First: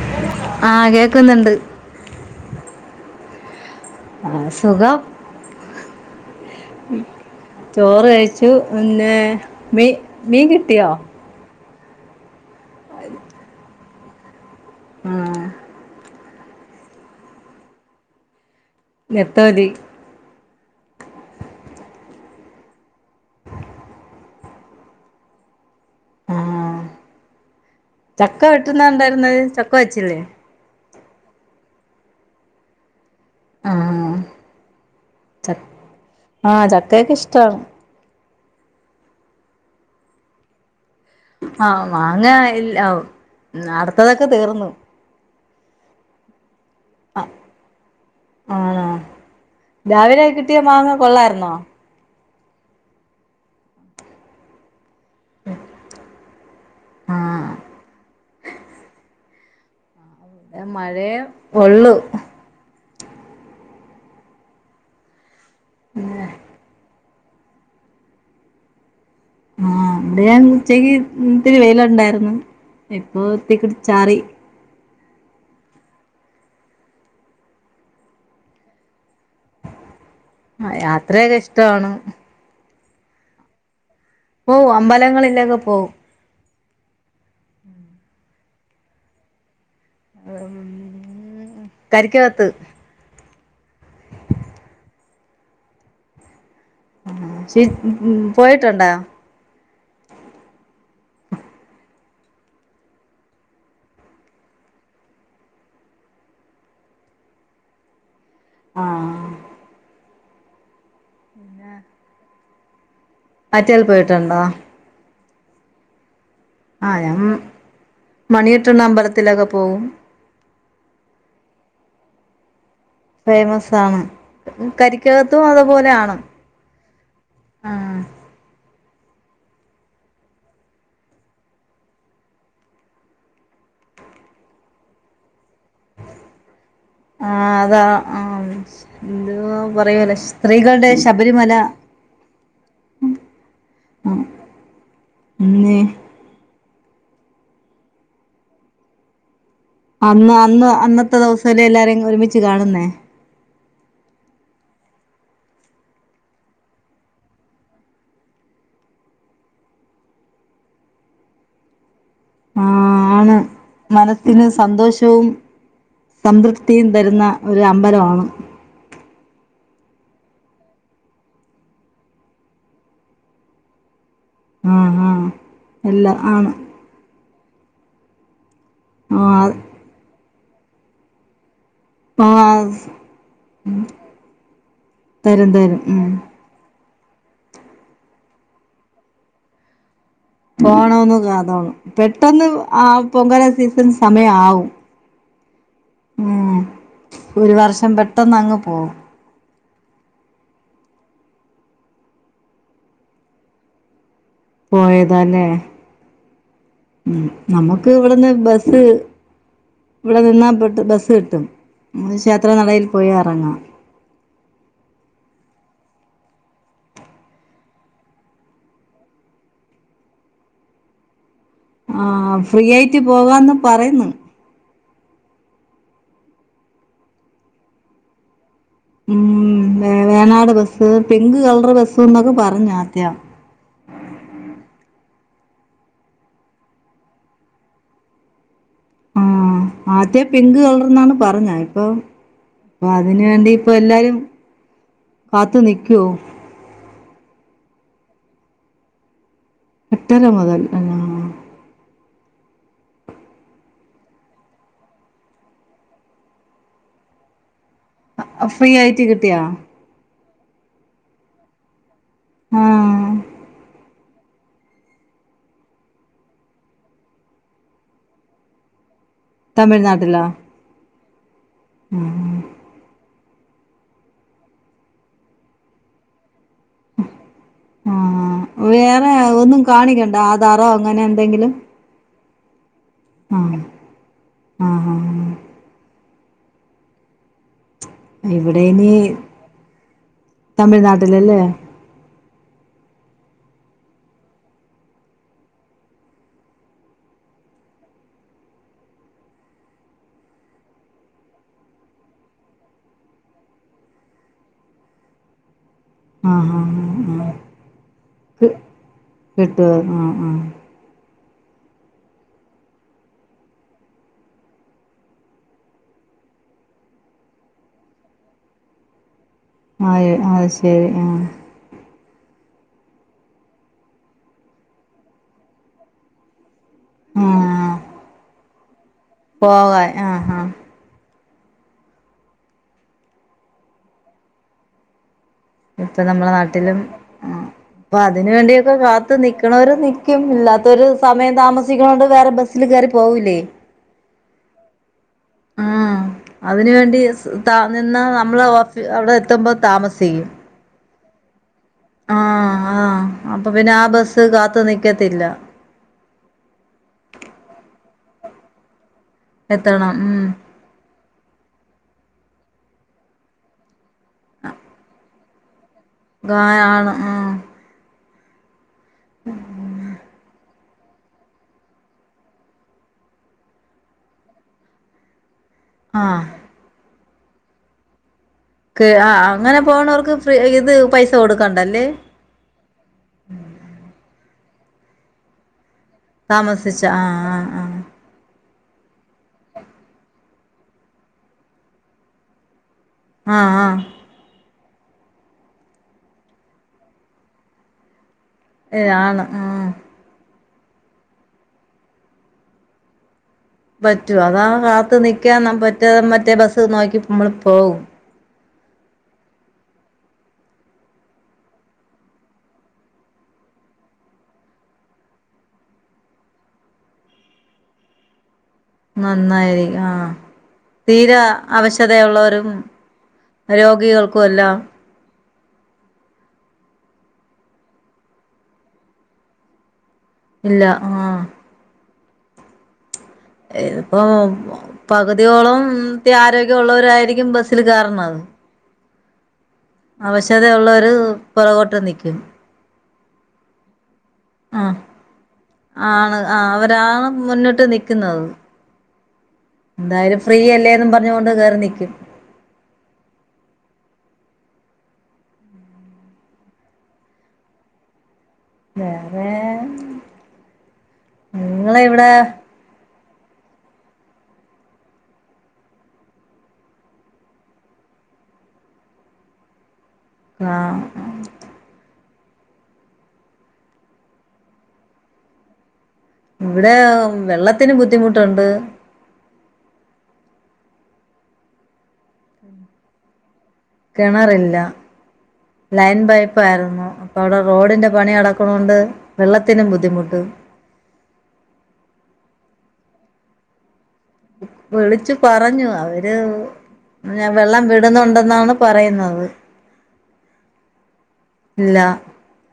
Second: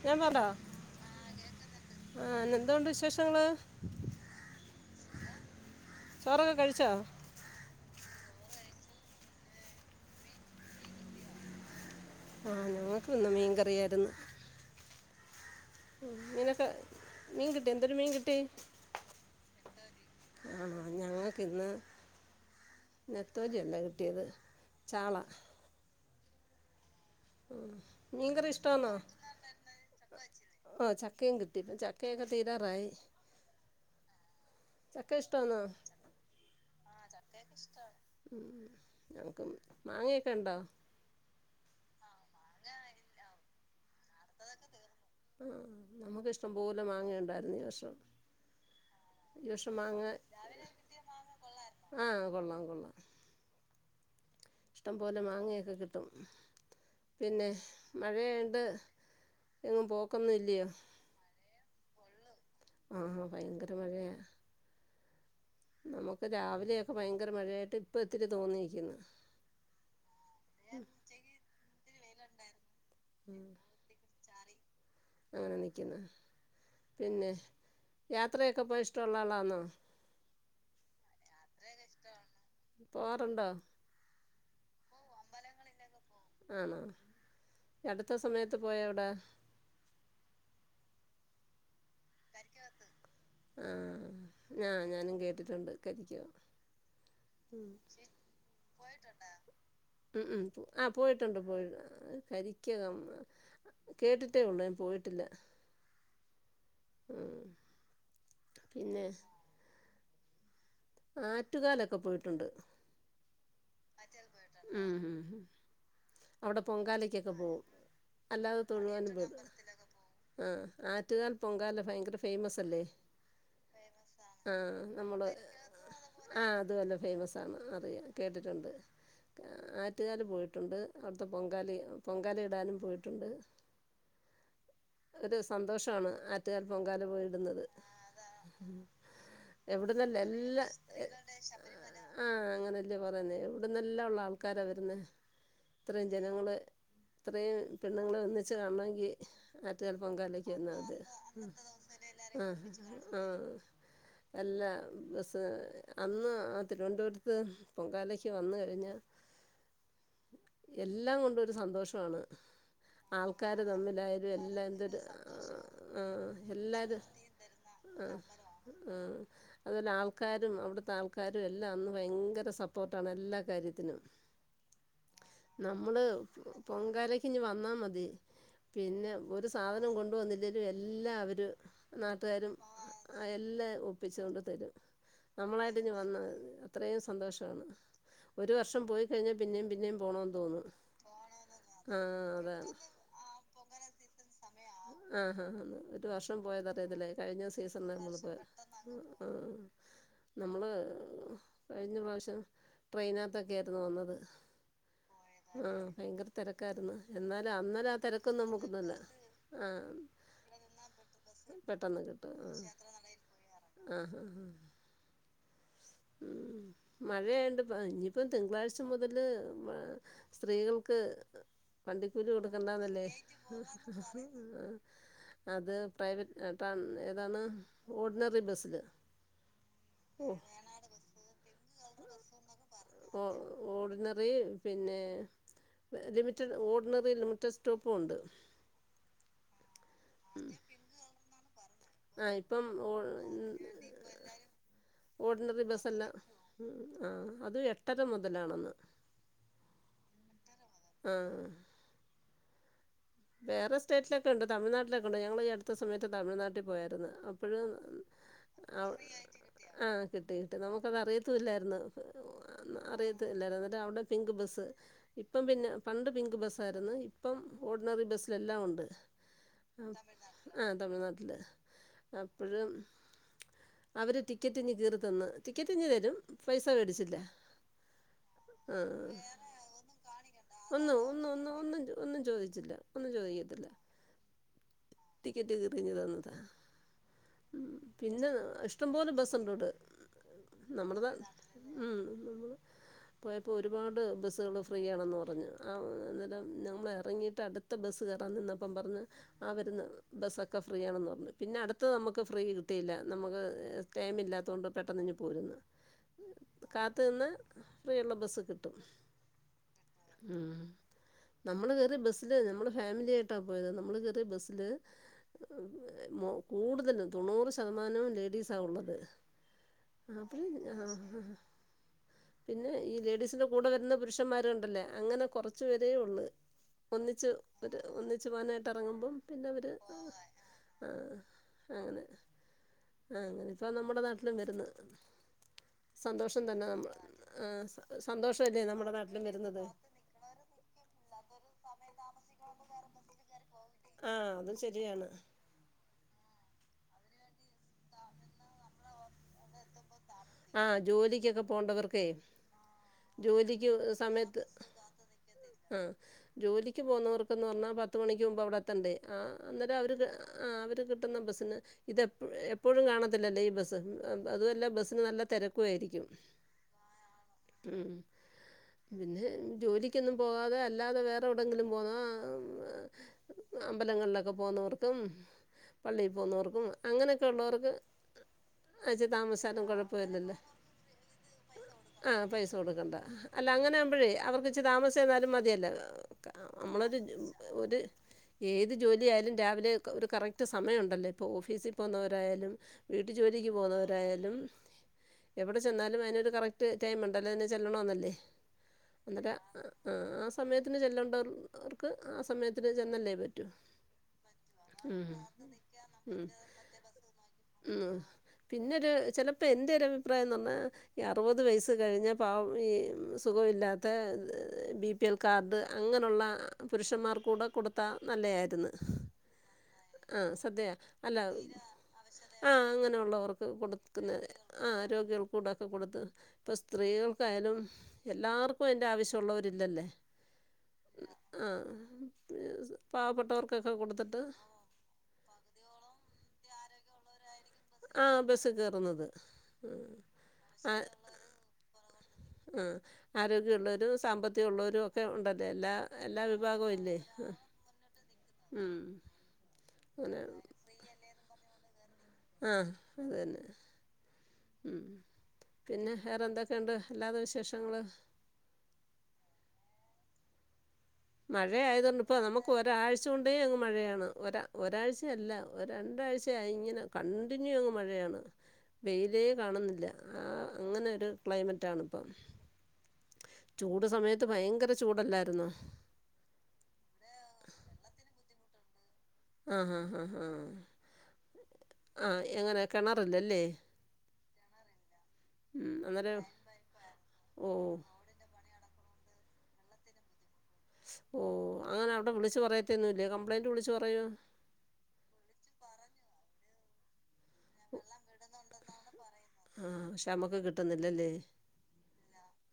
കേക്കുന്നുണ്ടോ ആഹ് കേക്കുന്നുണ്ട് എന്തോണ്ട് വിശേഷങ്ങള് ആഹ് സുഖം ചോറൊക്കെ കഴിച്ചോ ചോറ് കഴിച്ചു പിന്നെ മീ മീൻ കിട്ടിയോ? ആ ഞങ്ങക്കും ഇന്ന് മീൻ കറിയായിരുന്നു. ആഹ് ഉ മീനൊക്കെ മീൻ കിട്ടി എന്തൊരു മീൻ കിട്ടി? നെത്തോലി ആണോ ഞങ്ങക്കിന്ന് നെത്തോലി അല്ല കിട്ടിയത് ചാള ആ ഉം, മീൻ കറി ചക്ക വട്ടുന്ന ഇഷ്ടമാണോ കണ്ടാരുന്ന ചക്ക വെച്ചില്ലേ? ഓ ചക്കയും കിട്ടി ഇപ്പൊ ചക്കയൊക്കെ തീരാറായി. ആഹ് ചക്ക ച ഇഷ്ട്ടാന്നോ? ആഹ് ചക്കയൊക്കെ ഇഷ്ടാണ് ഉം ഞങ്ങക്കും മാങ്ങയൊക്കെ ഉണ്ടോ? ആഹ് മാങ്ങ ഇല്ല അടുത്തതൊക്കെ തീർന്നു ആ നമുക്കിഷ്ടം പോലെ മാങ്ങിയുണ്ടാരുന്നു ഈ വർഷം ആണോ ഈ വർഷം രാവിലെ കിട്ടിയ മാങ്ങ കൊള്ളാരുന്നോ? ആഹ് കൊള്ളാം കൊള്ളാം [inaudible] ഇഷ്ടം പോലെ മാങ്ങയൊക്കെ കിട്ടും ആഹ് പിന്നെ മഴയായോണ്ട് എങ്ങും പൊ മഴയെ ഒള്ളു ആഹാ ഭയങ്കര മഴയ നമുക്ക് രാവിലെയൊക്കെ ഭയങ്കര മഴയായിട്ട് ഇപ്പ ഇത്തിരി തോന്നിക്കുന്ന്. ആഹ് ഇവ്ടെ ഉച്ചക്ക് ഇത്തിരി വെയിലുണ്ടാരുന്നു ഇപ്പൊത്തിക്കിട ചാറി അങ്ങനെ നിക്കുന്ന്. പിന്നെ യാത്രയൊക്കെ പോവാൻ ഇഷ്ട്ടൊള്ള ആളാണോ? ആ യാത്രയൊക്കിഷ് പോവാറുണ്ടോ? പോവും അമ്പലങ്ങളിലൊക്കെ പോവും. ആന്നോ ഈ അടുത്ത സമയത്ത് പോയ എവിടാ? [unintelligible] ആഹ് ഞാ ഞാനും കേട്ടിട്ടുണ്ട് കരിക്കുവ ആഹ് [unintelligible] പോയിട്ടിണ്ട? ഉം ഉം ആ പോയിട്ടുണ്ട് പോയി കരിക്കകം കേട്ടിട്ടേ ഉള്ളൂ ഞാൻ പോയിട്ടില്ല. ആഹ് പിന്നെ ആഹ് ആറ്റുകാലൊക്കെ പോയിട്ടുണ്ട്. ആറ്റേൽ പോയിട്ടുണ്ടോ ഉം ഉം ഉം അവിടെ ആഹ് ഞാൻ പൊങ്കാലക്കൊക്കെ പോവും അല്ലാതെ മണികെട്ടുന്ന തൊഴുവാനും പോം അമ്പലത്തിലൊക്കെ പോവും ആഹ് ആറ്റുുകാൽ പൊങ്കാല ഭയങ്കര ഫേമസ് അല്ലേ? ഫേമസ് ആണ് ആഹ് നമ്മള് കരിക്കകത്തും അതുപോലെയാണ് ആഹ് അത് തന്നെ ഫേമസ് ആണ് ആഹ് അറിയാം കേട്ടിട്ടുണ്ട് ആറ്റുകാല് പോയിട്ടുണ്ട് അവിടുത്തെ പൊങ്കാലി പൊങ്കാല ഇടാനും പോയിട്ടുണ്ട് ഒരു സന്തോഷാണ് ആറ്റു റ്റുകാൽ പൊങ്കാല ആഹ് പോയിടുന്നത്. അതാ ആഹ് എന്തുവാ എവിടുന്നല്ല പറയുവല്ലോ എല്ലാ സ്ത്രീകളുടെ ശബരിമല ആഹ് അങ്ങനെല്ലേ പറയുന്നേ ഇവിടുന്നെല്ലാം ഉള്ള ഉം ആൾക്കാര വരുന്നെ പിന്നെ ഇത്രയും ജ ജനങ്ങള് ഇത്രയും പെണ്ണുങ്ങളെ ഒന്നിച്ച് കാണമെങ്കിൽ ആറ്റുകാൽ അന്ന് പൊങ്കാലക്ക് അന്ന് വന്നാൽമത് അന്നത്തെ ദിവസല്ലേ എല്ലാരേം ഒരുമിച്ച് ആഹ് കാണുന്നേ ആഹ് അല്ല ബസ്സ് അന്ന് ആ തിരുവനന്തപുരത്ത് പൊങ്കാലക്ക് വന്ന് കഴിഞ്ഞാ എല്ലാം കൊണ്ടൊരു സന്തോഷമാണ്. ആ ആണ് ആൾക്കാര് തമ്മിലായാലും മനസ്സിന് എല്ലാം എന്തൊരു സന്തോഷവും ആഹ് സംതൃപ്തിയും എല്ലാരും തരുന്ന ഒരു ആഹ് അമ്പലമാണ് ആഹ് അതുവല്ല ആൾക്കാരും അവിടുത്തെ ആൾക്കാരും എല്ലാം അന്ന് ഭയങ്കെര സ പ്പോട്ടാണ് എല്ലാ കാര്യത്തിനും ആ ആ നമ്മള് എല്ലാം ആണ് പൊങ്കലക്കിഞ്ഞ് വന്നാ മതി പിന്നെ ആ ഒരു സാനം കൊണ്ട് വന്നില്ലേ രു എല്ലാവരും ആ നാട്ടുകാരും എല്ലാം ഒപ്പിച്ചോണ്ട് തരും തരും തരും നമ്മളായിട്ട്ഞ്ഞ് ഉം വന്നാമതി അത്രേ സന്തോഷാണ് ഒരു വർഷം പോയി കഴിഞ്ഞാ പിന്നിം പിന്നിം പോണം പോണന്ന് [unintelligible] പെട്ടന്ന് അതാണ് ആ പൊങ്കാല സീസൺ സമയാവും ആഹ് ആന്ന് ഒരു വർഷം പോയതറിയതില്ലേ കഴിഞ്ഞ ഒരു സീസണ് വർഷം നമ്മള് പോ പെട്ടെന്ന് അങ്ങ് പോകും ആഹ് നമ്മള് കഴിഞ്ഞ പ്രാശ്യം ട്രെയിനാത്തൊക്കെ ആരുന്നു വന്നത് പോയതല്ലേ ആഹ് ഭയങ്കര തിരക്കാരുന്നു ഉം എന്നാലും നമുക്ക് അന്നേരം ആ ഇവിടുന്ന് തിരക്കൊന്നും ബസ് നമുക്കൊന്നല്ല ഇവിടെ നിന്നാ പെട്ട് ബസ് ഇട്ടും പെട്ടെന്ന് നമ്മള് കിട്ടും ഷേത്ര ആ നടയിൽ പോയി എറങ്ങാം ആഹ് ആഹ് ആഹ് മ് മഴയായോണ്ട് ഇനിയിപ്പം തിങ്കളാഴ്ച്ച മുതല് സ്ത്രീകൾക്ക് വണ്ടിക്കൂലി ആഹ് ഫ്രീ ആയിട്ട് കൊടുക്കണ്ടാന്നല്ലേ പോകാന്ന് പറയുന്നു ആ അത് പ്രൈവറ്റ് ഇപ്പം ഏതാണ് ഓർഡിനറി ബസ്സില് മ് വേ ഓ Venad bus pink colour bus എന്നൊക്കെ പറഞ്ഞാദ്യം. ഓ ഓർഡിനറി പിന്നെ ലിമിറ്റഡ് ഓർഡിനറി ലിമിറ്റഡ് സ്റ്റോപ്പുംണ്ട് ആ ആദ്യം പിങ്ക് കളർന്നാണ് പർഞ്ഞേ ഇപ്പം ആ ഇപ്പം ഓ അതിന് വേണ്ടിപ്പ എല്ലാരും കാത്തു നിക്കുവോ മ് ആ അതും എട്ടര മുതലാണെന്ന് എട്ടര മുതൽ തന്നാ ആഹ് വേറെ സ്റ്റേറ്റിലൊക്കെണ്ട് തമിഴ്നാട്ടിലൊകെണ്ട് ഞങ്ങള് ഈ അടുത്ത സമയത്ത് തമിഴ്നാട്ടി പോയായിരുന്നു അപ്പഴും ഫ്രീ അവ് ആയിട്ട് കിട്ടിയാ ആഹ് കിട്ടി കിട്ടി നമുക്കത് അറിയത്തു ഇല്ലായിര്ന്നു ആഹ് അറിയത്തില്ലായിരുന്നു അന്നേരം അവിടെ പിങ്ക് ബസ്സ് ഇപ്പം പിന്നെ പണ്ട് പിങ്ക് ബസ്സായിരുന്നു ഇപ്പം ഓട് ഓടിനറിബസ്സിലെല്ലാം ഉണ്ട് തമിഴ്നാട്ടിലാ തമിഴ്നാട്ടില് അപ്പ് ആഹ് അപ്പോഴും അവര് ടിക്കറ്റിങ്ങ് കീറി തന്ന് ടിക്കറ്റിങ്ങ് തരും പൈസ വേടിച്ചില്ല ആഹ് ആഹ് വേറെ ഒന്നും കാണിക്കണ്ട ആധാറോ ഒന്ന് അങ്ങനെ ഒന്ന് ഒന്ന് എന്തെങ്കിലും ഒന്നും ഒന്നു ചോ ചോതി ചില്ല ഒന്നും ചോ ആഹ് ആഹ് ആഹ് ടിക്കറ്റ് കീറി ഇങ്ങ് തന്നതാ മ് പിന്നെ ഇവിടെ ഇനി ഇഷ്ടംപോലെ ബസുണ്ട് അവിടെ നമ്മടതാ തമിഴ്നാട്ടിലല്ലേ മ് പോയപ്പോ ഒരുപാട് ബസ്സുകള് ഫ്രീയാണെന്ന് പറഞ്ഞു ആ അന്നേരം ഞങ്ങള് എറങ്ങിയിട്ട് അടുത് ത്തെ ബസ്സ് കെറാൻ നിന്നപ്പം പറഞ്ഞു ആ വരുന്ന ബസ്സൊക്കെ ഫ്രീ ആണെന്ന് പറഞ്ഞു പിന്നെ അടുത്ത ത്ത് നമക്ക് ഫ്രീ കിട്ടിയില്ല നമുക്ക് ടൈം ഇല്ലാത്തൊണ്ട് പെട്ടെന്ന് ഇങ്ങ് പോരുന്നു ആഹ് കാത്ത് ആഹ് നിന്ന് ആഹ് ഫ്രീയുള്ള ബസ്സ് കിട്ടും ട്ട് ആഹ് ആഹ് ആഹ് നമ്മള് കേറിയ ബസ്സില് നമ്മള് ഫാമിലിയായിട്ടാ പോയത് നമ്മള് കേറിയ ബസ്സില് മ് കൂടുതലും തൊണ്ണൂറ് ശതമാനവും ലേഡീസാ ഉള്ളത് ആഹ് ആഹ് ആപ്പിൽ അത് ആഹ് ശരി ആഹ് പിന്നെ ഈ ലേഡീസിന്റെ കൂടെ വരുന്ന പുരുഷന്മാരുണ്ടല്ലേ അങ്ങനെ കൊറച്ചു പേരേ ഉള്ള് ഒന്നിച്ച് ആഹ് ഒര് ഒന്നിച്ചു പോവാനായിട്ട് എറങ്ങുമ്പം പിന്നെ അവര് പോവാൻ ആഹ് ആഹ് ആഹ് അങ്ങനെ ആ അങ്ങനെ ഇപ്പം നമ്മുടെ നാട്ടിലും വര്ന്ന് ഇപ്പ നമ്മള നാട്ടിലും ആഹ് അപ്പൊ അതിന് സന്തോഷല്ലേ വേണ്ടിയൊക്കെ നമ്മുടെ കാത്തു നാട്ടിലും വരുന്നത് നിക്കണവര് നിക്കും ഇല്ലാത്തൊരു സമയം താമസിക്കണ്ട് വേറെ ബസ് സില് കേറി പോവൂല്ലേ ആഹ് അതും ശരിയാണ്. ആഹ് അതിനുവേണ്ടി നിന്നാ നമ്മൾ അവിടെ എത്തുമ്പോ താമസിക്കും. ആഹ് ജോലിക്കൊക്കെ പോണ്ടവർക്ക്. ആഹ് ആഹ് അപ്പൊ ജോലിക്ക് പിന്നെ ആ ബസ്സ് സമയത്ത്. കാത്ത് നിക്കത്തില്ല ആഹ് ജോലിക്ക് പോകുന്നവർക്കെന്ന് പറഞ്ഞാ പത്ത് മണിക്ക് മുമ്പ് അവിടെ. എത്തണം എന്നിട്ടവര് ഉം ആ അവര് കിട്ടുന്ന ബസ്സിന് ഇതെ. എപ്പോഴും കാണത്തില്ലല്ലേ ഈ ബസ്സ് അതുമല്ല ബസ്സിന് നല്ല തിരക്കുായിരിക്കും. ആയാണ് ആ. ഉം പിന്നെ ജോലിക്കൊന്നും പോവാതെ അല്ലാതെ വേറെ. എവിടെങ്കിലൊക്കെ പോകുന്ന അമ്പലങ്ങളിലൊക്കെ പോകുന്നവർക്കും. പള്ളിയിൽ ആഹ് പോകുന്നവർക്കും അങ്ങനെയൊക്കെ ഉള്ളവർക്ക്. ക്ക് വെച്ച് ആ അങ്ങനെ താമസാലും പോണവർക്ക് ഫ്രീ കൊഴപ്പല്ലല്ലോ ഇത് പൈസ കൊടുക്കണ്ടല്ലേ ആഹ് പൈസ. കൊടുക്കേണ്ട അല്ല അങ്ങന ആകുമ്പോഴേ അവർക്ക് ച്ച് താമസിച്ച് ചെന്നാലും മതിയല്ലോ. താമസിച്ച നമ്മളൊരു ആഹ് ആഹ് ഒരു. ഏത് ജോലിയായാലും രാവിലെ ഒരു കറക്റ്റ് സമയമുണ്ടല്ലോ ഇപ്പോ ഓഫീസി പോകുന്നവരായാലും. വീട്ടു ആഹ് ജോലിക്ക് ആഹ് ആഹ് പോകുന്നവരായാലും. എവിടെ ചെന്നാലും അതിനൊരു കറക്റ്റ് ടൈം ഉണ്ടല്ലോ അതിന് ചെല്ലണന്നല്ലേ ഏ ആണ് അന്നിട്ട്. ആഹ് ആ സമയത്തിന് ചെല്ലേണ്ടവർക്ക് ആ സമയത്തിന് ചെന്നല്ലേ പറ്റൂ. പറ്റുവ അതാ കാത്ത് അതാണ് നിക്കാ നിക്കാനമറ്റേ ബസ് നോക്കി നമ്മള് പോവും. ഉം പിന്നൊരു ചിലപ്പോ എൻ്റെ ഒരു അഭിപ്രായം എന്ന് പറഞ്ഞാ. ഈ അറുപത് വയസ്സ് കഴിഞ്ഞ പാവം ഈ സുഖമില്ലാത്ത ബി. പി എൽ കാർഡ് അങ്ങനെള്ള പുരുഷന്മാർ കൂടെ കൊടുത്താൽ നല്ലതായിരുന്നു. ആഹ് സദ്യ അല്ല. തീരെ അവശതയുള്ളവരും ആഹ് അങ്ങനെള്ളവർക്ക് കൊടുക്കുന്ന രോഗികൾക്കും എല്ലാം ആ. രോഗികൾക്കൂടെക്കെ കൊടുത്ത് ഇപ്പോ സ്ത്രീകൾക്കായാലും. എല്ലാർക്കും അതിന്റെ ആവശ്യമുള്ളവരില്ലല്ലേ. ഇല്ല ആഹ് ആഹ് പാവപ്പെട്ട. ഇപ്പ പകുതിയോളം ആരോഗ്യമുഉള്ളവരായിരിക്കും ബസ്സില് കയറണത്. ബസ് കേറുന്നത്. അവശത ആഹ് ഉള്ളോര് പുറകോട്ട് നിക്കും. ആ ആരോഗ്യള്ളൊരു സാമ്പത്തി. ത്യ ആഹ് ഉള്ളവരും ഒക്കെ ഉണ്ടല്ലേ എല്ലാ എല്ലാ വിഭാഗവും ഇല്ലേ. ട്ട് നിക്കുന്നത്. ഉം അങ്ങനെ എന്തായാലും ഫ്രീയല്ലേനും പറഞ്ഞുകൊണ്ട് കേറി നിക്കും. ആഹ് അതന്നെ. പിന്നെ വേറെ എന്തൊക്കെയുണ്ട് അല്ലാത വിശേഷങ്ങള്. വേറെ മഴ നിങ്ങളെ ആയതുകൊണ്ട് ഇവിടെ ഇപ്പോ നമുക്ക്. ഒരാഴ്ച കൊണ്ടേ അങ്ങ് മഴയാണ് ഒ ഒരാഴ്ചയല്ല ഒ രണ്ടാഴ്ചയായിങ്ങനെ. കണ്ടിന്യൂ അങ്ങ് മഴയാണ് വെയിലേ കാണുന്നില്ല ആ അങ്ങനെ ഒരു. ക്ലൈമറ്റാണ് ഇപ്പൊ ചൂട് സമയത്ത് ഭയങ്കര ചൂടല്ലായിരുന്നോ. ഇവിടെ വെള്ളത്തിന് ബുദ്ധിമുട്ടുണ്ട്. ആഹാ ഹാ ഹാ ആ എങ്ങനെ കിണറില്ലല്ലേ. കിണറില്ല ഉം ലൈൻ അന്നേരം പൈപ്പ് ആയിരുന്നു ഇപ്പ അവിടെ ഓ റോഡിന്റെ പണി നടക്ക. അതികൊണ്ട് വെള്ളത്തിനും ബുദ്ധിമുട്ട്. ഓ അങ്ങനെ അവിടെ വിളിച്ച് പറയത്തൊന്നില്ലേ കംപ്ലയിന്റ് വിളിച്ചു പറയുമോ. വിളിച്ചു പറഞ്ഞു അവര്. ഞാൻ വെള്ളം വിടുന്നുണ്ടെന്നാണ് പറയുന്നത് ആ പക്ഷെ നമുക്ക് കിട്ടുന്നില്ലല്ലേ ഇല്ല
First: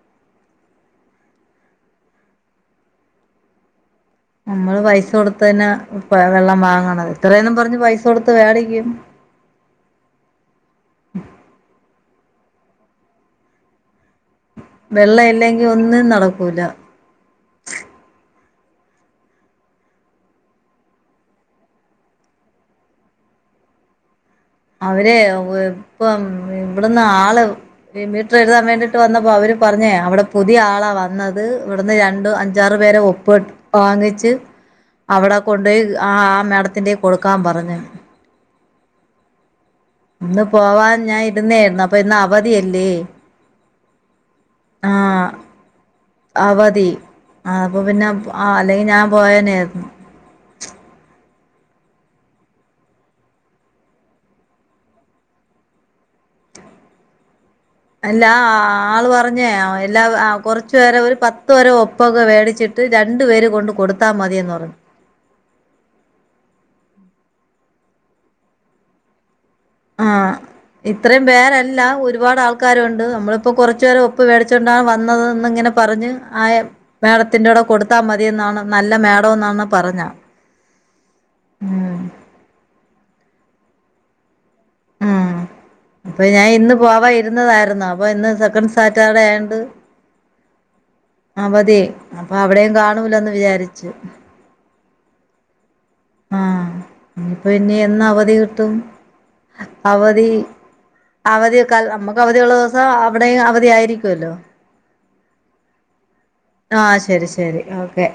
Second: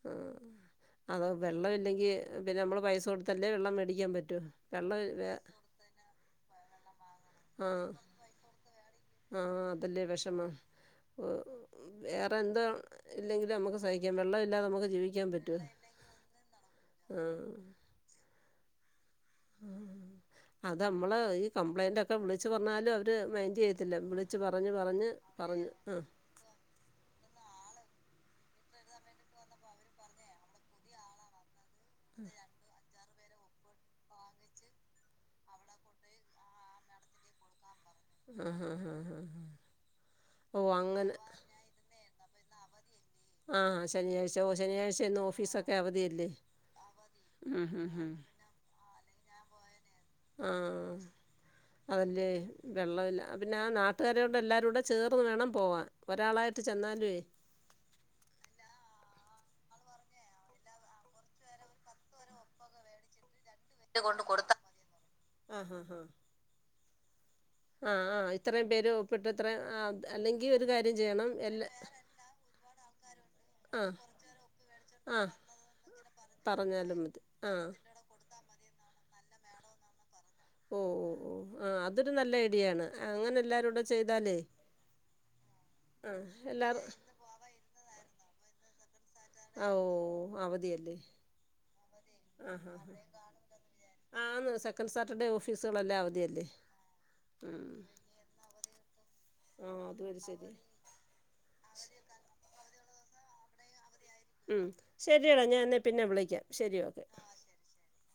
ആ അതോ വെള്ളം ഇല്ലെങ്കിൽ പിന്നെ നമ്മൾ പൈസ കൊടുത്തല്ലേ വെള്ളം മേടിക്കാൻ പറ്റു നമ്മള് പൈസ കൊടുത്ത തന്നെ വെള്ളം വാങ്ങണ എത്രയന്നും പറഞ്ഞ് പൈസ കൊടുത്ത് മേടിക്കും ആഹ് അതല്ലേ വിഷമം വേറെ എന്താ ഇല്ലെങ്കിലും നമുക്ക് സഹി വെള്ളം ഇല്ലാതെ നമുക്ക് വെള്ളം ജീവിക്കാൻ പറ്റുവ ഇല്ലെങ്കി ഒന്നും നടക്കൂല ആഹ് ആഹ് അത് നമ്മള് ഈ കംപ്ലൈന്റ് ഒക്കെ വിളിച്ച് പറഞ്ഞാലും അവര് മൈൻഡ് ചെയ്യത്തില്ല വിള ച്ച് പറഞ്ഞ് പറഞ്ഞ് പറഞ്ഞ് ആഹ് ഇവിടന്ന് ആള് മീറ്റർ എഴുതാൻ വേണ്ടിട്ട് വന്നപ്പോ അവര് പറഞ്ഞേ അവിടെ പുതിയ ആളാ വന്നത് ഇവിടുന്ന് രണ്ട് അഞ്ചാറ് പേരെ ഒപ്പ് വാങ്ങിച്ച് അവിടെ കൊണ്ടോയി ആഹ് മേഡത്തിന്റെ കൈ കൊടുക്കാൻ പറഞ്ഞു ആഹ് [unintelligible] ഇന്ന് പോവാൻ ഞാൻ ഇരുന്നായിരുന്നു അപ്പൊ ഇന്ന് അവധിയല്ലേ ആഹ് ശനിയാഴ്ച ഓ ശനിയാഴ്ച ഇന്ന് ആഹ് ഓഫീസക്കെ അവധിയല്ലേ ഉം ഉം ഉം ആഹ് അല്ലെങ്കിൽ ഞാൻ പോയനായിരുന്നു ആഹ് അതല്ലേ വെള്ളമില്ല പിന്നെ ആഹ് നാട്ടുകാരോണ്ട് എല്ലാവരും കൂടെ ചേർന്ന് വേണം പോവാൻ ഒരാളായിട്ട് ചെന്നാലുവേ അല്ല ആള് പറഞ്ഞേ എല്ലാ കുറച്ചു പേരെ ഒരു പത്തു പേരെ ഒപ്പൊക്കെ വേടിച്ചിട്ട് രണ്ട് പേര് കൊണ്ട് കൊടുത്താൽ കൊണ്ട് കൊടുത്ത മതിയെന്ന് പറഞ്ഞു ആഹ് ആഹ് ആഹ് ആഹ് ആഹ് ഇത്രയും പേര് ഒപ്പിട്ട് ഇത്രയും ആ ആഹ് അല്ലെങ്കിൽ ഒരു കാര്യം ഇത്രയും ചെയ്യണം എല്ലാ പേരല്ല ഒരുപാട് ആൾക്കാരുണ്ട് നമ്മളിപ്പോ ആ കുറച്ചുപേര ഉപ്പ് മേടിച്ചുകൊണ്ടാണ് ആ വന്നത് ഇങ്ങനെ പറഞ്ഞഞ് ആഹ പറഞ്ഞാലും മതി ആ മേഡത്തിന്റൂടെ കൊടുത്ത് ത്താ മതിയ എന്നാണ് നല്ല മേഡം എന്നാണ് പറഞ്ഞ ഓ ഓ ഓ ആഹ് ഉം അതൊരു നല്ല ഐഡിയാണ് അങ്ങനെ എല്ലാരും കൂടെ ചെയ്താലേ ഉം ആ അപ്പൊ ഞാൻ ഇന്ന് എല്ലാവരും പോവാ ഇരുന്നതായിരുന്ന അപ്പൊ ഇന്ന് സെക്കൻ്റ് ഓ അവധിയല്ലെ അവധി അപ്പൊ അവിടെയും കാണൂലന്ന് വിചാരിച്ചു ആഹ് ആന്ന് സെക്കൻ് സാറ്റർഡേ ഓഫീസുകളെല്ലാം അവധിയല്ലേ ആഹ് ഇനിയിപ്പോ ഉം എന്നവധി കിട്ടും ആഹ് അതും ഒരു അവധി ശരിയാ അവധിയക്കാൾ നമ്മക്ക് അവധിയുള്ള ദിവസം അവിടെയും അവധിയായിരിക്കുവല്ലോ ഉം ശരിയടാ ഞാൻ എന്നെ പിന്നെ വിളിക്കാം ആഹ് ശരി ശരി ഓക്കെ